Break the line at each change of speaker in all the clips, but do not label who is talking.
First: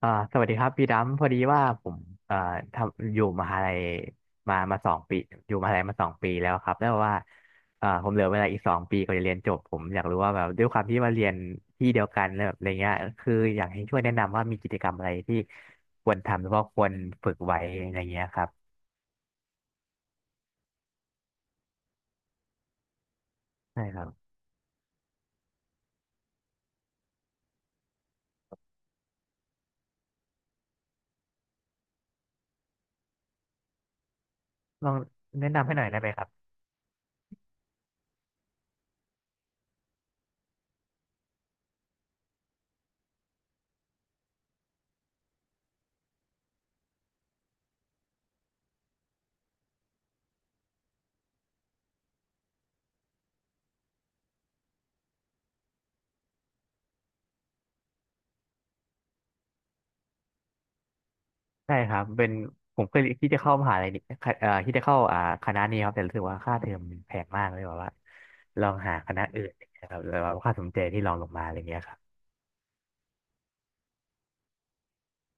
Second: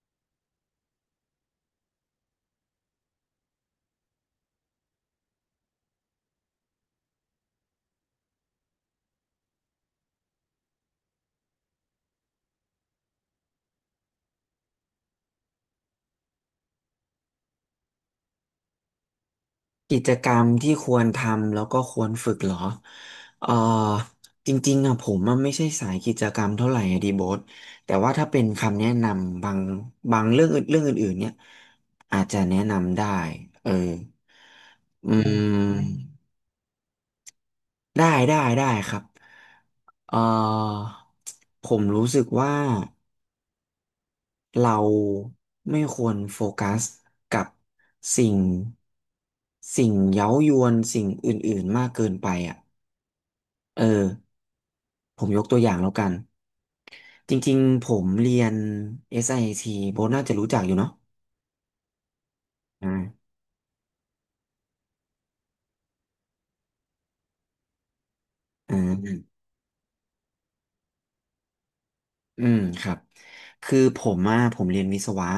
อ่าสวัสดีครับพี่ดำพอดีว่าผมเอ่อทำอยู่มหาลัยมาสองปีอยู่มหาลัยมาสองปีแล้วครับแล้วว่าผมเหลือเวลาอีกสองปีก็จะเรียนจบผมอยากรู้ว่าแบบด้วยความที่ว่าเรียนที่เดียวกันแล้วแบบอะไรเงี้ยคืออยากให้ช่วยแนะนำว่ามีกิจกรรมอะไรที่ควรทำหรือว่าควรฝึกไว้อะไรเงี้ยครับ
กิจกรรมที่ควรทำแล้วก็ควรฝึกเหรอ เอ่อ
ใช่ครับ
จริงๆอะผมอะไม่ใช่สายกิจกรรมเท่าไหร่อะดีโบทแต่ว่าถ้าเป็นคำแนะนำบางเรื่องอื่นเรื่องอื่นๆเนี่ยอาจจะแนะนำได้ เออ
ลอง
อืม
แนะนำให้
ม
หน่อยได้ไหมครับ
ได้ครับ เอ่อผมรู้สึกว่าเราไม่ควรโฟกัสกับสิ่งสิ่งเย้ายวนสิ่งอื่นๆมากเกินไปอ่ะ เออผมยกตัวอย่างแล้วกันจริงๆผมเรียน SIT โบทน่าจะรู้จักอยู่เนาะ
ใช่ครับเป็นผมเคยที่
อ่า
จะเข้ามหาลัยนี่ที่จะเข้าคณะนี้ครับแต่รู้สึกว่าค่าเทอมมันแพงมากเลยแบบว่าลอ
อ่
งหาคณะ
า
อื่นนะไรเงี้ยครับแล้วว่าค่าสมเจที่ลองลงมาอะไรเงี้ยครับ
อืมครับคือผมอะผมเรียนวิศวะ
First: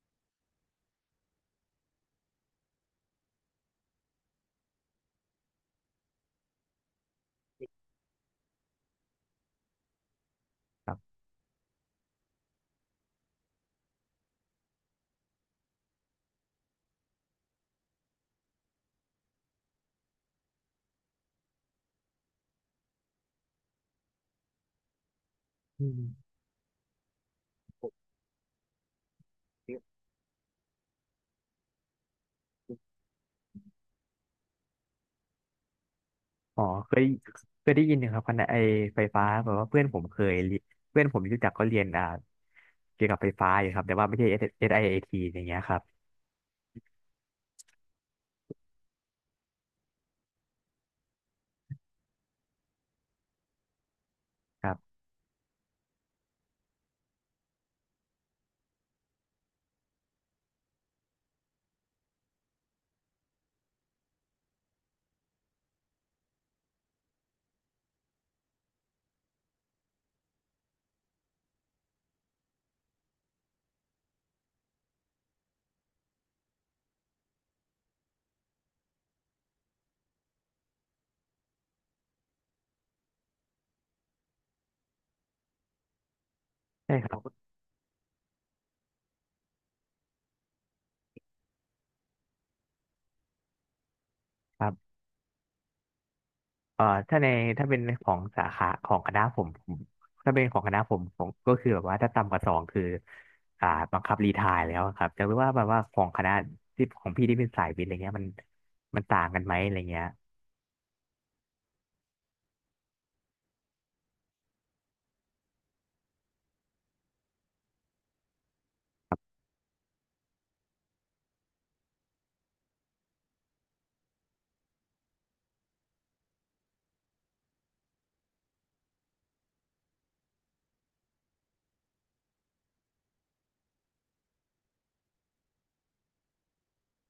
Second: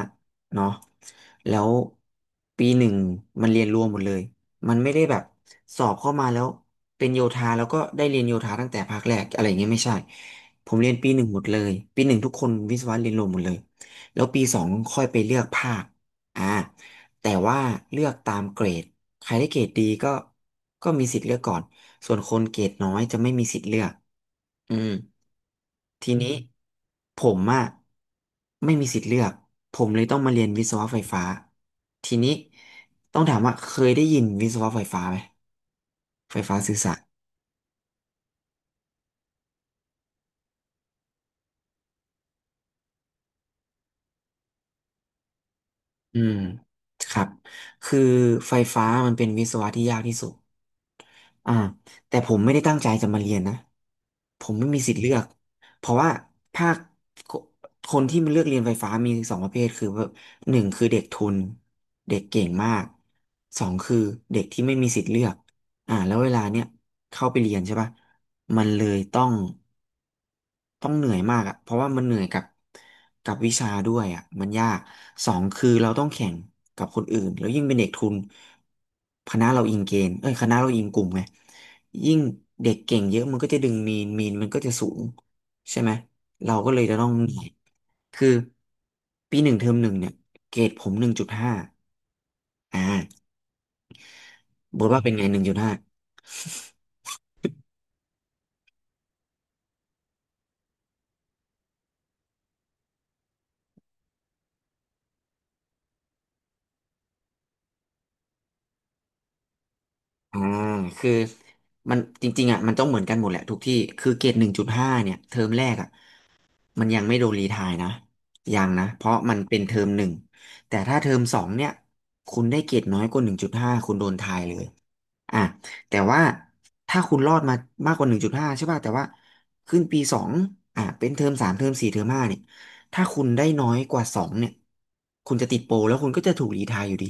เนาะแล้วปีหนึ่งมันเรียนรวมหมดเลยมันไม่ได้แบบสอบเข้ามาแล้วเป็นโยธาแล้วก็ได้เรียนโยธาตั้งแต่ภาคแรกอะไรอย่างเงี้ยไม่ใช่ผม
ค
เรียน
รั
ปีห
บ
นึ่งหมดเลยปีหนึ่งทุกคนวิศวะเรียนรวมหมดเลยแล้วปีสองค่อยไปเลือกภาคอ่าแต่ว่าเลือกตามเกรดใครได้เกรดดีก็มีสิทธิ์เลือกก่อน ส่วนคนเกรดน้อยจะไม่มีสิทธิ์เลือกอืม
อืม
ทีนี้ผมอะไม่มีสิทธิ์เลือกผมเลยต้องมาเรียนวิศวะไฟฟ้าทีนี้ต้องถามว่าเคยได้ยินวิศวะไฟฟ้าไหมไฟฟ้า
อ๋อ
สื่อ
เค
สาร
ยเคยได้ยินนะครับคณะไอไฟฟ้าแบบว่าเพื่อนผมเคยเรียเพื่อนผมที่รู้จักก็เรียนเกี่ยวกับไฟฟ้าอยู่ครับแต่ว่าไม่ใช่ SIAT อสไอเอทีอย่างเงี้ยครับ
อืมครับคือไฟฟ้ามันเป็นวิศวะที่ยากที่สุดอ่าแต่ผมไม่ได้ตั้งใจจะมาเรียนนะผม
ค
ไม่
รั
มีสิ
บ
ทธิ์เลือกเพราะว่าภาคคคนที่มันเลือกเรียนไฟฟ้ามีสองประเภทคือแบบหนึ่งคือเด็กทุนเด็กเก่งมากสองคือเด็กที่ไม่มีสิทธิ์เลือกอ่าแล้วเวลาเนี้ยเข้าไปเรียนใช่ปะมันเลยต้องเหนื่อยมากอ่ะเพราะว่ามันเหนื่อยกับวิชาด้วยอ่ะมันยากสองคือเราต้องแข่งกับคนอื่นแล้วยิ่งเป็นเด็กทุนคณะเราอิงเกณฑ์เอ้ยคณะเราอิงกลุ่มไงยิ่งเด็กเก่งเยอะมันก็จะดึงมีนมันก็จะสูงใช่ไหมเราก็เลย
ใช่
จะต้อ
ค
ง
รับ
เหนื่อยคือปีหนึ่งเทอมหนึ่งเนี่ยเกรดผมหนึ่งจุดห้าอ่า
ครั
บอก
บ
ว่าเป็นไงหนึ่งจุดห้า
เอ่อถ้าในถ้าเป็นของสาขาของคณะผมถ้าเป็นของคณะผมผมก็คือแบบว่าถ้าต่ำกว่าสองคืออ่าบังคับรีไทร์แล้วครับจะรู้ว่าแบบว่าของคณะที่ของพี่ที่เป็นสายวิทย์อะไรเงี้ยมันต่างกันไหมอะไรเงี้ย
อ่าคือมันจริงๆอ่ะมันต้องเหมือนกันหมดแหละทุกที่คือเกรดหนึ่งจุดห้าเนี่ยเทอมแรกอ่ะมันยังไม่โดนรีไทร์นะยังนะเพราะมันเป็นเทอมหนึ่งแต่ถ้าเทอมสองเนี่ยคุณได้เกรดน้อยกว่าหนึ่งจุดห้าคุณโดนไทร์เลยอ่ะแต่ว่าถ้าคุณรอดมามากกว่าหนึ่งจุดห้าใช่ป่ะแต่ว่าขึ้นปีสองอ่ะเป็นเทอมสามเทอมสี่เทอมห้าเนี่ยถ้าคุณได้น้อยกว่าสองเนี่ยคุณจะติดโปรแล้วคุณก็จะถูกรีไทร์อยู่ดี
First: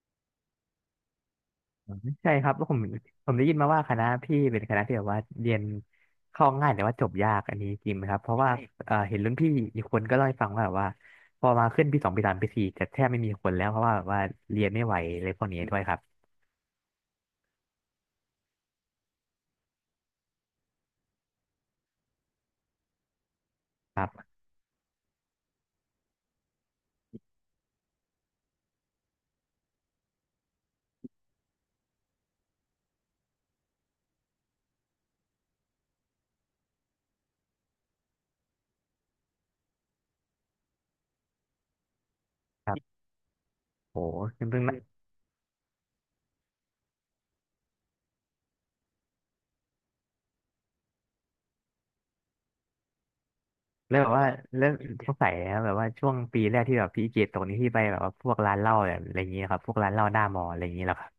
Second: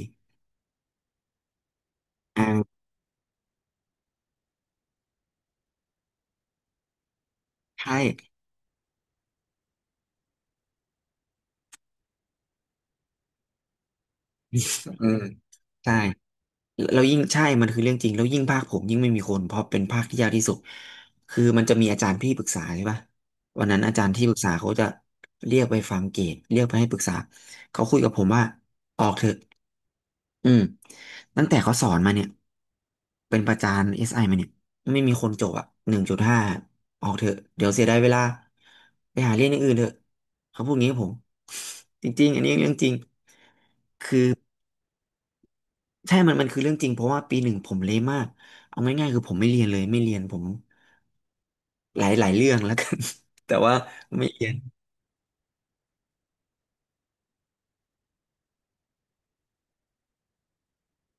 อืมใช่ครับแล้ว
อ่า
ผมได้ยินมาว่าคณะพี่เป็นคณะที่แบบว่าเรียนเข้าง่ายแต่ว่าจบยากอันนี้จริง
ใช่
ไหมครับเพราะว่าเห็นรุ่นพี่อีกคนก็เล่าให้ฟังว่าแบบว่าพอมาขึ้นปีสองปีสามปีสี่จะแทบไม่มีคนแล้วเพราะว่าแบบว่าเรียนไม่ไหว
เอ
อะ
อ
ไรพวกนี้ด้วยค
ใช่
รับ
แล้วยิ่งใช่มันคือเรื่องจริงแล้วยิ่งภาคผมยิ่งไม่มีคน เพราะเป็นภาคที่ยากที่สุดคือมันจะมีอาจารย์ที่ปรึกษาใช่ปะวันนั้นอา
ค
จา
รั
รย์ที่ป
บ
รึกษาเขาจะเรียกไปฟังเกรดเรียกไปให้ปรึกษาเขาคุยกับผมว่าออกเถอะอืมตั้งแต่เขาสอนมาเนี่ยเป็นประจานเอสไอมาเนี่ยไม่มีคนจบอ่ะหนึ่งจุดห้าออกเถอะเดี๋ยวเสียดายเวลาไปหาเรียนอย่างอื่นเถอะเขาพูดงี้กับผม จริงๆอันนี้เรื่
ค
อง
รั
จริ
บ
ง
โหซึ่ง
ใช่มันคือเรื่องจริงเพราะว่าปีหนึ่งผมเละมากเอาง่ายๆคือผมไม่เรียนเลยไม่เรียนผมหลายเรื่องแล้วกัน แต่ว่า
แล้วแบบว่า
ไม่เรียน
แล้วสงสัยนะครับแบบว่าช่วงปีแรกที่แบบพี่เกตตกนี้ที่ไปแบบว่าพวกร้านเหล้าแบบอะไรอย่างนี้ครับพวกร้านเหล้าหน้ามออะไรอย่างนี้แล้วครับ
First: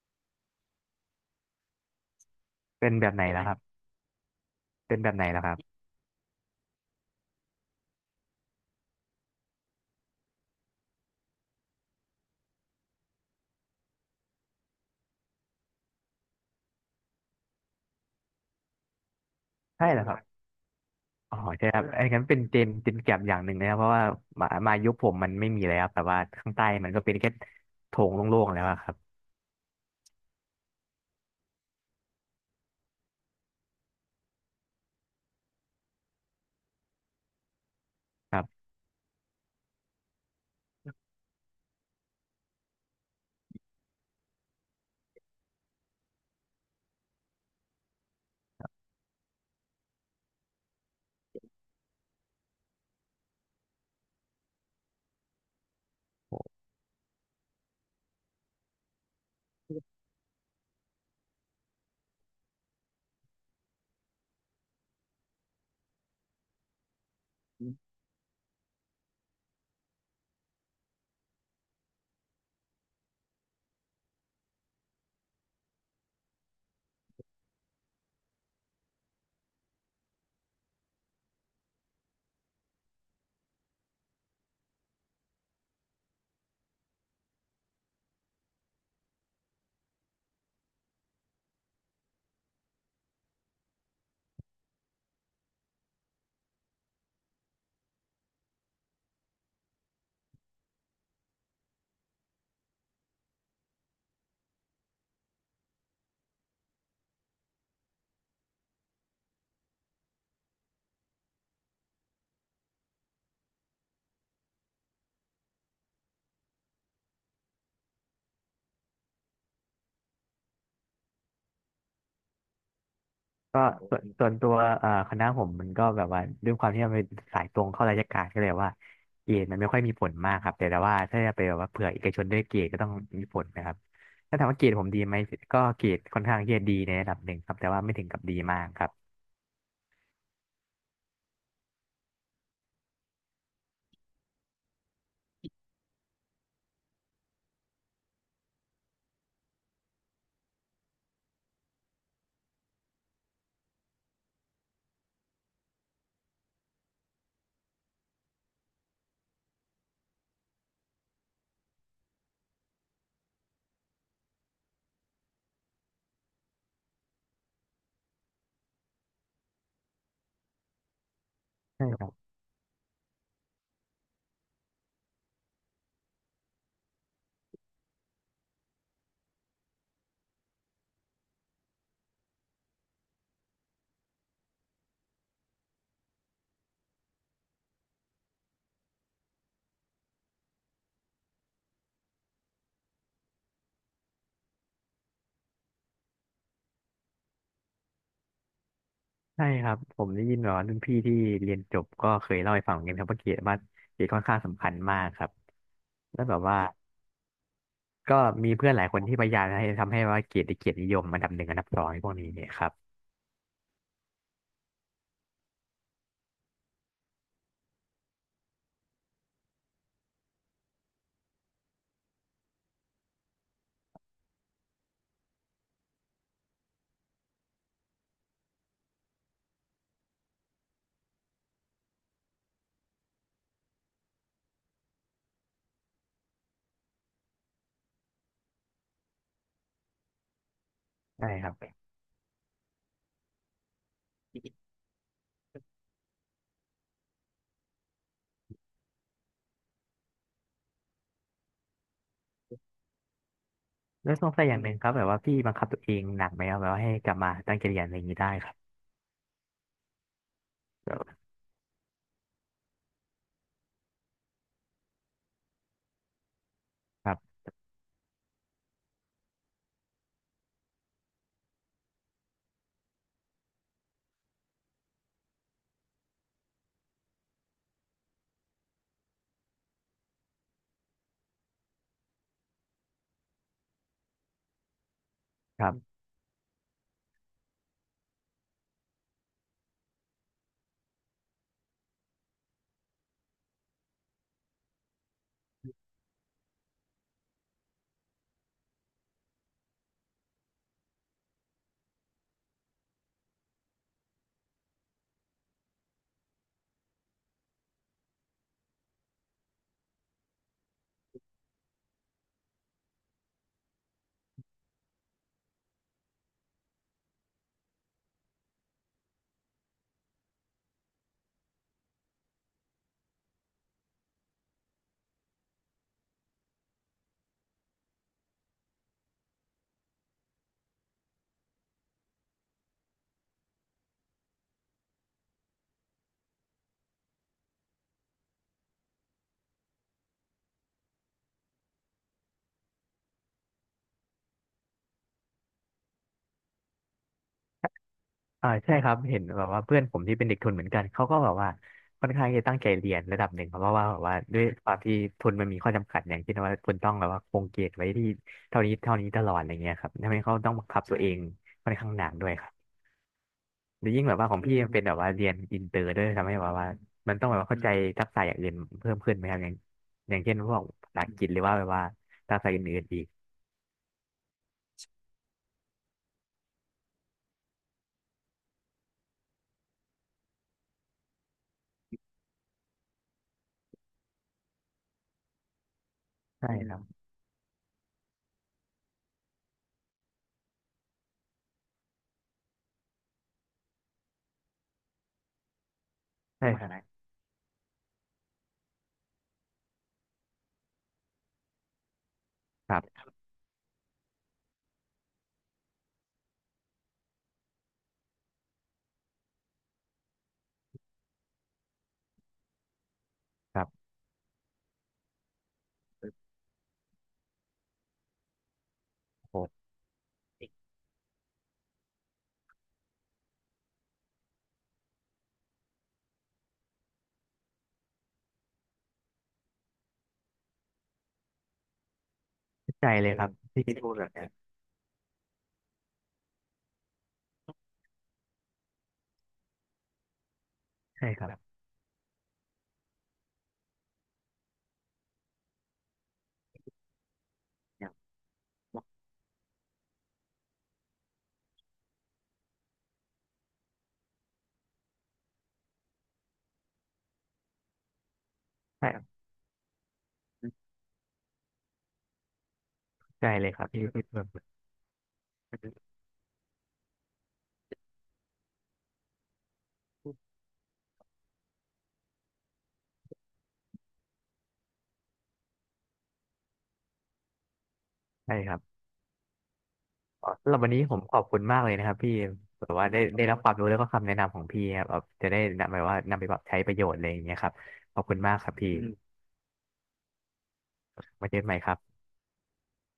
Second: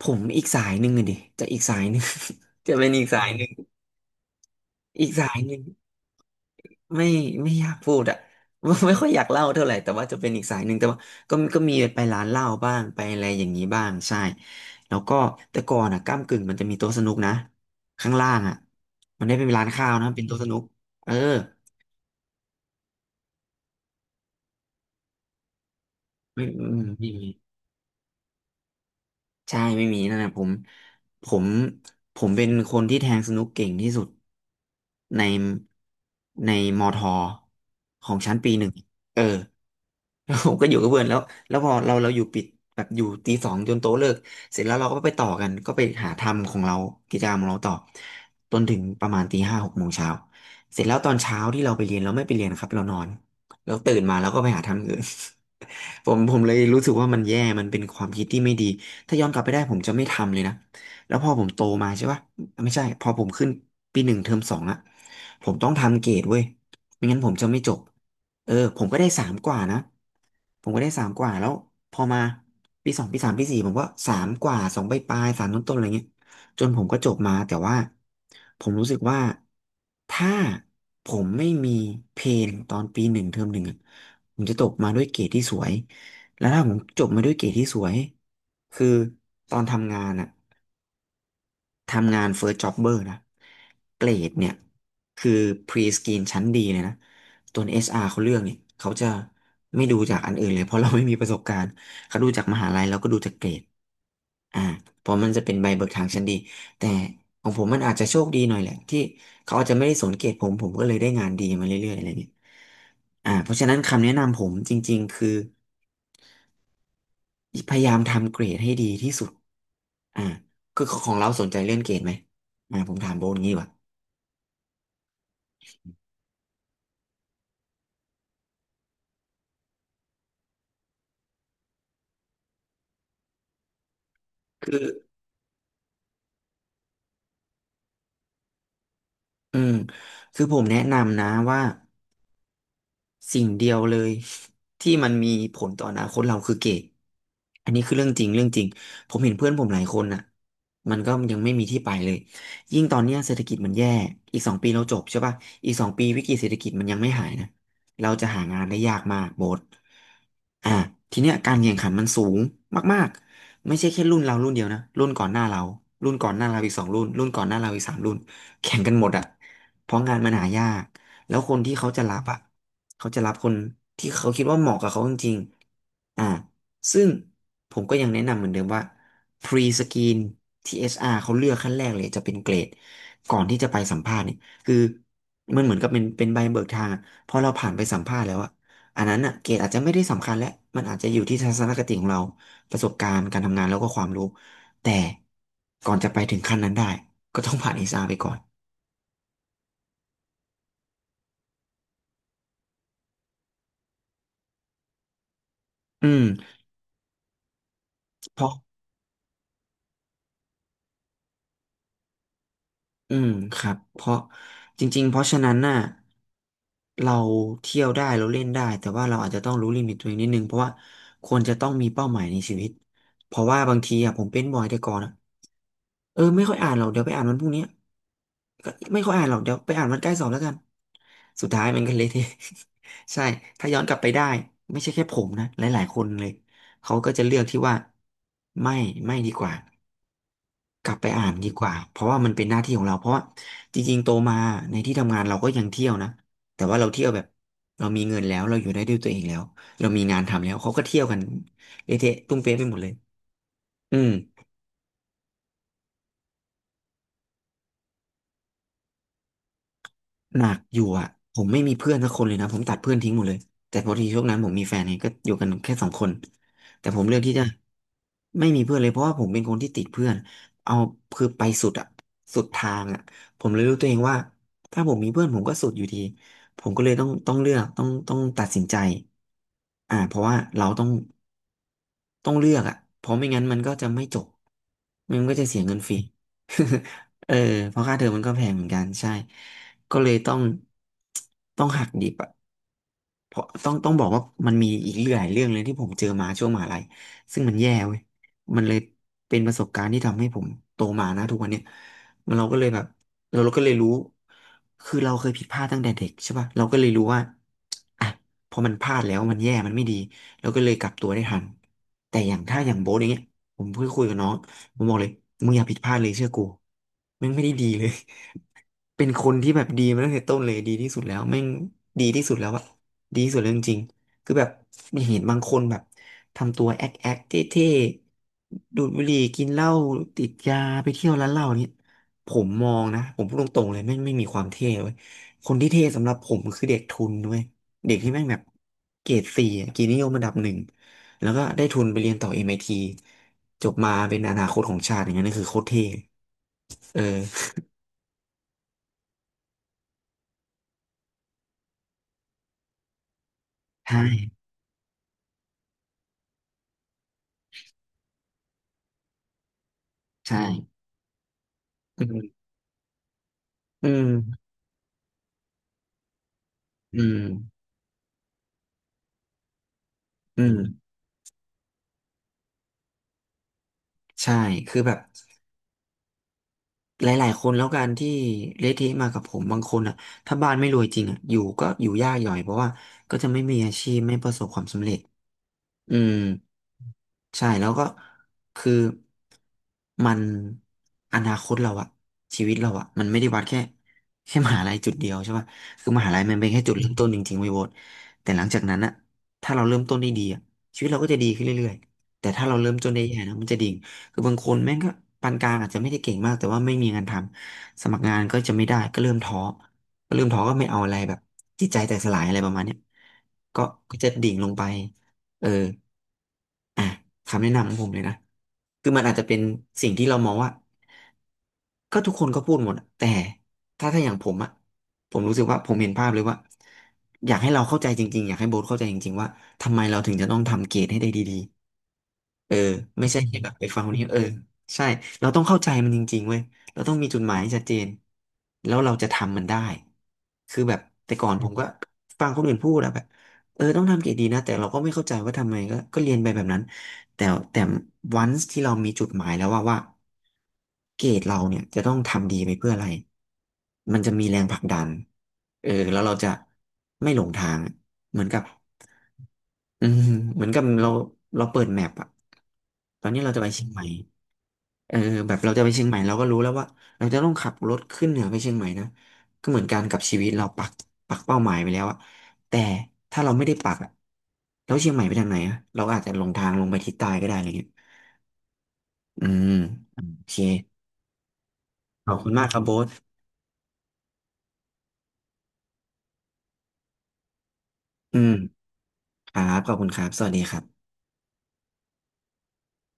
ผมอีกสายหนึ่งอะดิจะอีกสายหนึ่ง จะเป็
เป็
น
น
อี
แบ
ก
บ
สา
ไหน
ยห
แล้ว
นึ่ง
ครับเป็น
อี
แบ
ก
บไหน
สาย
แล้วค
ห
รั
นึ่
บ
งไม่ไม่อยากพูดอะ ไม่ค่อยอยากเล่าเท่าไหร่แต่ว่าจะเป็นอีกสายหนึ่งแต่ว่าก็มีไปร้านเหล้าบ้างไปอะไรอย่างนี้บ้างใช่แล้วก็แต่ก่อนอะก้ำกึ่งมันจะมีโต๊ะสนุกนะข้างล่างอะมันได้เป็นร้าน
ใช่
ข้าว
แล้ว
นะ
ครับ
เป็นโต๊ะสนุกเออ
อ๋อใช่ครับอไอ้นั้นเป็นเจนแก็บอย่างหนึ่งนะครับเพราะว่ามายุคผมมันไม่มีแล้วครับแต่ว่า
ไม่
ข้างใต้
ไม่ไม่
มันก็
มี
เป็นแค่โถงโล่งๆแล้วอะครับ
ใช่ไม่มีนั่นนะผมผมผมเป็นคนที่แทงสนุกเก่งที่สุดในในมอทอของ
ค
ชั้น
รั
ปี
บ
หนึ่งเออแล้วผมก็อยู่กับเพื่อนแล้วแล้วพอเราอยู่ปิดแบบอยู่ตีสองจนโต๊ะเลิกเสร็จแล้วเราก็ไปต่อกันก็ไปหาทำของเรากิจกรรมของเราต่อจนถึงประมาณตีห้าหกโมงเช้าเสร็จแล้วตอนเช้าที่เราไปเรียนเราไม่ไปเรียนนะครับเรานอนแล้วตื่นมาเราก็ไปหาทำอย่างอื่น ผมเลยรู้สึกว่ามันแย่มันเป็นความคิดที่ไม่ดี ถ้าย้อนกลับไปได้ผมจะไม่ทำเลยนะแล้วพอผมโตมาใช่ปะไม่ใช่พอผมขึ้นปีหนึ่งเทอมสองอะผมต้องทำเกรดเว้ยไม่งั้นผมจะไม่จบเออผมก็ได้สามกว่านะผมก็ได้สามกว่าแล้วพอมาปีสองปีสามปีสี่ผมก็สามกว่าสองปลายปลายสามต้นต้นๆอะไรเงี้ย จนผมก็จบมาแต่ว่าผมรู้สึกว่าถ้าผมไม่มีเพนตอนปีหนึ่งเทอมหนึ่งอะผมจะจบมาด้วยเกรดที่สวยแล้วถ้าผมจบมาด้วยเกรดที่สวยคือตอนทำงานอะ ทำงาน First Jobber นะเกรดเนี่ยคือ Pre-screen ชั้นดีเลยนะตัวเอสอาร เขาเลือกเนี่ยเขาจะไม่ดูจากอันอื่นเลยเพราะเราไม่มีประสบการณ์เขาดูจากมหาลัยแล้วก็ดูจากเกรดอ่าเพราะมันจะเป็นใบเบิกทางชั้นดีแต่ของผมมันอาจจะโชคดีหน่อยแหละที่เขาอาจจะไม่ได้สนเกรดผมก็เลยได้งานดีมาเรื่อยๆอะไรเงี้ยอ่าเพราะฉะนั้นคำแนะนำผมจริงๆคือ พยายามทำเกรดให้ดีที่สุดอ่าคือของเราสนใจเรื่องเกรดไหมอ่าผมถามโบนงี้ดี
ก็
กว่า
ส่วนตัวคณะผมมันก็แบบว่าด้วยความที่มันเป็นสายตรงเข้าราชการก็เลยว่าเกรดมันไม่ค่อยมีผลมากครับแต่ว่าถ้าจะไปแบบว่าเผื่อเอกชนด้วยเกรดก็ต้องมีผลนะครับถ้าถามว่าเกร
คื
ด
อ
ผมดีไหมก็เกรดค่อนข้างที่จะดีในระดับหนึ่งครับแต่ว่าไม่ถึงกับดีมากครับ
อืมคือผมแนะนำนะว่า สิ่งเดียวเลยที่มันมีผลต่ออนาคตเราคือเกรดอันนี้คือเรื่องจริงเรื่องจริงผมเห็นเพื่อนผมหลายคนน่ะมันก็ยังไม่มีที่ไปเลยยิ่งตอนเนี้ยเศรษฐกิจมันแย่ อีกสองปีเราจบใช่ป่ะอีกสองปีวิกฤตเศรษฐกิจมันยังไม่หายนะเราจะหางานได้ยากมากโบสอ่ะ ทีเนี้ยการแข่งขันมันสูงมากๆไม่ใช่แค่รุ่นเรารุ่นเดียวนะรุ่นก่อนหน้าเรารุ่นก่อนหน้าเราอีกสองรุ่นรุ่นก่อนหน้าเราอีกสามรุ่นแข่งกันหมดอ่ะเพราะงานมันหายาก แล้วคนที่
ใช่
เขา
ค
จะ
รับ
รับอ่ะเขาจะรับคนที่เขาคิดว่าเหมาะกับเขาจริงๆอ่าซึ่งผมก็ยังแนะนำเหมือนเดิมว่า pre screen าร เขาเลือกขั้นแรกเลยจะเป็นเกรดก่อนที่จะไปสัมภาษณ์เนี่ยคือมันเหมือนกับเป็นใบเบิกทางอะพอเราผ่านไปสัมภาษณ์แล้วอ่ะอันนั้นอ่ะเกรดอาจจะไม่ได้สำคัญแล้วมันอาจจะอยู่ที่ทัศนคติของเราประสบการณ์การทำงานแล้วก็ความรู้แต่ก่อนจะไปถึงขั้นนั้นได้ก็ต้องผ่านเอชอาร ไปก่อน
ใช่ครับผมได้ยินแบบว่ารุ่นพี่ที่เรียนจบก็เคยเล่าให้ฟังเหมือนกันครับว่าเกรดค่อนข้างสำคัญมากครับ
อื
แล้วแบบ
ม
ว่าก็
เพ
มี
ราะ
เพื่อนหลายคนที่พยายามให้ทำให้ว่าเกรดได้เกียรตินิยมอันดับหนึ่งอันดับสองในพวกนี้เนี่ยครับ
อืมครับเพราะจริงๆเพราะฉะนั้นน่ะเราเที่ยวได้เราเล่นได้แต่ว่าเราอาจจะต้องรู้ลิมิตตัวเองนิดนึงเพราะว่าควรจะต้องมีเป้าหมายในชีวิตเพราะว่าบางทีอ่ะผมเป็นบ่อยแต่ก่อนอ่ะเออไม่ค่อยอ่านหรอกเดี๋ยวไปอ่านวันพรุ่งนี้ก็ไม่ค่อยอ่านหรอกเดี๋ยวไปอ่านวันใกล้สอบแล้วกันสุดท้ายมันก็เละเทะ ใช่ถ้าย้อนกลับไปได้ไม่ใช่แค่ผมนะหลายๆคนเลยเขาก็จะเลือกที่ว่าไม่ไม่ดีกว่า กลับไปอ่า
ใช่
น
ค
ดี
รับ
กว่าเพราะว่ามันเป็นหน้าที่ของเราเพราะว่าจริงๆโตมาในที่ทำงานเราก็ยังเที่ยวนะแต่ว่าเราเที่ยวแบบเรามีเงินแล้วเราอยู่ได้ด้วยตัวเองแล้วเรามีงานทำแล้วเขาก็เที่ยวกันเละเทะตุ้มเป๊ะไปหมดเลยอืม
แล้วสงสัยอย่างหนึ่งครับแบบว่าพี่บังคับตัวเองหนักไหมครับแบบว่าให้กลับมาตั้งใจเรียนอะไรอย่างนี้ได้ครับ
หนักอยู่
แบ
อ่ะ
บ
ผมไม่มีเพื่อนสักคนเลยนะผมตัดเพื่อนทิ้งหมดเลยแต่พอดีช่วงนั้นผมมีแฟนไงก็อยู่กันแค่สองคนแต่ผม
ค
เลื
รั
อกที่
บ
จะไม่มีเพื่อนเลยเพราะว่าผมเป็นคนที่ติดเพื่อนเอาคือไปสุดอ่ะสุดทางอ่ะผมเลยรู้ตัวเองว่าถ้าผมมีเพื่อนผมก็สุดอยู่ดีผมก็เลยต้องเลือกต้องตัดสินใจอ่าเพราะว่าเราต้อง ต้องเลือกอ่ะเพราะไม่งั้นมันก็จะไม่จบ มันก็จะเสี
ค
ย
รั
เงินฟรี
บ
เออ เพราะค่าเทอมมันก็แพงเหมือนกันใช่ ก็เลยต้องหักดิบอ่ะ เพราะต้องบอกว่ามันมีอีกหลายเรื่องเลยที่ผมเจอมาช่วงมหาลัยซึ่งมันแย่เว้ยมันเลยเป็นประสบการณ์ที่ทำให้ผมโตมานะทุกวันเนี้ยมันเราก็เลยแบบเราก็เลยรู้คือเราเคยผิดพลาดตั้งแต่เด็กใช่ป่ะเราก็เลยรู้ว่าอ่ะพอมันพลาดแล้วมันแย่มันไม่ดีเราก็เลยกลับตัวได้ทันแต่อย่างถ้าอย่างโบ๊ทอย่างเงี้ยผมเพิ่งคุยกับน้องผมบอกเลยมึงอย่าผิดพลาดเลยเชื่อกูแม่งไม่ได้ดีเลย เป็นคนที่แบบดีมาตั้งแต่ต้นเลยดีที่สุดแล้วแม่งดีที่สุดแล้วอะ ดีที่สุดเลยจริงๆคือแบบมีเห็นบางคนแบบทำตัวแอ๊กแอ๊กเท่ๆดูดบุหรี่กินเหล้าติดยาไปเที่ยวร้านเหล้าเนี่ยผมมองนะผมพูดตรงๆเลยไม่มีความเท่เว้ยคนที่เท่สำหรับผมคือเด็กทุนด้วยเด็กที่แม่งแบบเกรดสี่อะเกียรตินิยมระดับหนึ่งแล้วก็ได้ทุนไปเรียนต่อ MIT จบมาเป็นอนาคตของชาติอย่างนั้นนี่นคือโคตรเท่เออ
ใช่ครับเห็นแบบว่าเพื่อนผมที่เป็นเด็กทุนเหมือนกันเขาก็แบบว่าค่อนข้างจะตั้งใจเรียนระดับหนึ่งครับเพราะว่า
ใช
แบบว่า
่
ด้วยความที่ทุนมันมีข้อจำกัดอย่างเช่นว่าคุณต้องแบบว่าคงเกรดไว้ที่เท่านี้เท่านี้ตลอดอะไรเงี้ยครับทำให้เขา
ใช่
ต้องบังคับตัวเองค่อนข้างห
อื
นักด้วยค
ม
รับ
อื
แล้วยิ่
ม
งแบบว่าของพี่มันเป็นแบบว่าเรียนอินเตอร์ด้วยทำให้แบบว่า
อื
มั
ม
นต้องแบบว่าเข้าใจทักษะอย่างอื่นเพิ่มขึ้นไหมครับอย่างอย่างเช่น
อื
พว
ม
กภาษาอังกฤษหรือว่าแบบว่าภาษาอื่นๆอีก
ใช่คือแบบ หลายๆคนแล้วกันที่เละเทะมากับผมบางคนอ่ะถ้าบ้านไม่รวยจริงอ่ะอยู่ก็อยู่ยากหย่อยเพราะว่าก็จะไม่มีอาชีพไม่ประสบความสำเร็จอืม
ใช่ครับ
ใช่แล้วก็คือมันอนาคตเราอะชีวิตเราอะมันไม่ได้วัดแค่แค่มหาลัยจุดเดียวใช่ป่ะคือมหาลัยมันเป็
ใช่
นแค่
ครับ
จุ
น
ดเริ่ม
น
ต้นจริงๆเว้ยโบ๊ทแต่หลังจากนั้นอะถ้าเราเริ่มต้นได้ดีอะชีวิตเราก็จะดีขึ้นเรื่อยๆแต่ถ้าเราเริ่
ค
ม
รั
ต้นได้
บ
แย่นะมันจะดิ่งคือบางคนแม่งก็ปานกลางอาจจะไม่ได้เก่งมากแต่ว่าไม่มีงานทำสมัครงานก็จะไม่ได้ก็เริ่มท้อก็ไม่เอาอะไรแบบจิตใจแตกสลายอะไรประมาณเนี้ย
ค
ก็
รับ
ก็จะดิ่งลงไปเออ อ่ะคำแนะนำของผมเลยนะคือมันอาจจะเป็น
โห
สิ่งที่เรามองว่าก็ทุกคนก็พูดหมดอะแต่ถ้าอย่างผมอะผมรู้สึกว่าผมเห็นภาพเลยว่าอยากให้เราเข้าใจจริงๆอยากให้โบ๊ทเข้าใจจริงๆว่าทำไมเราถึงจะต้องทำเกรดให้ได้ดี เออ
เข้าใจ
ไม่
เลย
ใช่
ครับ
แค่แบบ
ที่
ไป
ที่
ฟังค
พู
น
ด
นี้
แบบ
เออ
เนี้ย
ใช่เราต้องเข้าใจมันจริงๆเว้ยเราต้องมีจุดหมายที่ชัดเจนแล้วเราจะทำมันได้คือแบบ
ใช่
แต่
ค
ก่อ
รั
น
บ
ผมก็ฟังคนอื่นพูดแล้วแบบเออต้องทำเกรดดีนะแต่เราก็ไม่เข้าใจว่าทำไมก็เรียนไปแบบนั้นแต่แต่
ย
วันที่เรา
ก
มีจุดหมายแล้วว่าเกรดเราเนี่ยจะต้องทำดีไปเพื่ออะไรมันจะมีแรงผลักดันเออแล้วเราจะไม่หลงทางเหมือนกับ
ใช่แ
อืมเหมือนกับเราเราเปิดแมปอะตอนนี้
ใจ
เราจะ
เล
ไป
ยค
เชี
รั
ย
บ
งให
ที่
ม่
พี่เพูดแบบนี้
เออแบบเราจะไปเชียงใหม่เราก็รู้แล้วว่าเราจะต้องขับรถขึ้นเหนือไปเชียงใหม่นะก็เหมือนกันกับชีวิตเราปักเป้าหมายไปแล้วอะแต่ถ้าเราไม่ได้ปักอะแล้วเชียงใหม่ไปทางไหนอะเราอาจจะหลงทางลงไปทิศใต้ก็ได้อะไรเงี้ย
ใช่ครับ
อืมโอ
อ๋อ
เค
สำหรับวันนี้ผมขอบคุณมากเลยนะครับ
ข
พี่
อบคุณมากครับ
แบ
โบ๊
บว่า
ท
ได้รับความรู้แล้วก็คำแนะนำของพี่ครับแบบจะได้นำไปปรับใช้ประโยชน์อะไรอย่างเงี้ยครับขอบคุ
อื
ณ
ม
มากครับพี่ม
ครับขอบคุณครับสวัสดีครับ
มาเจอกันใหม่ครับ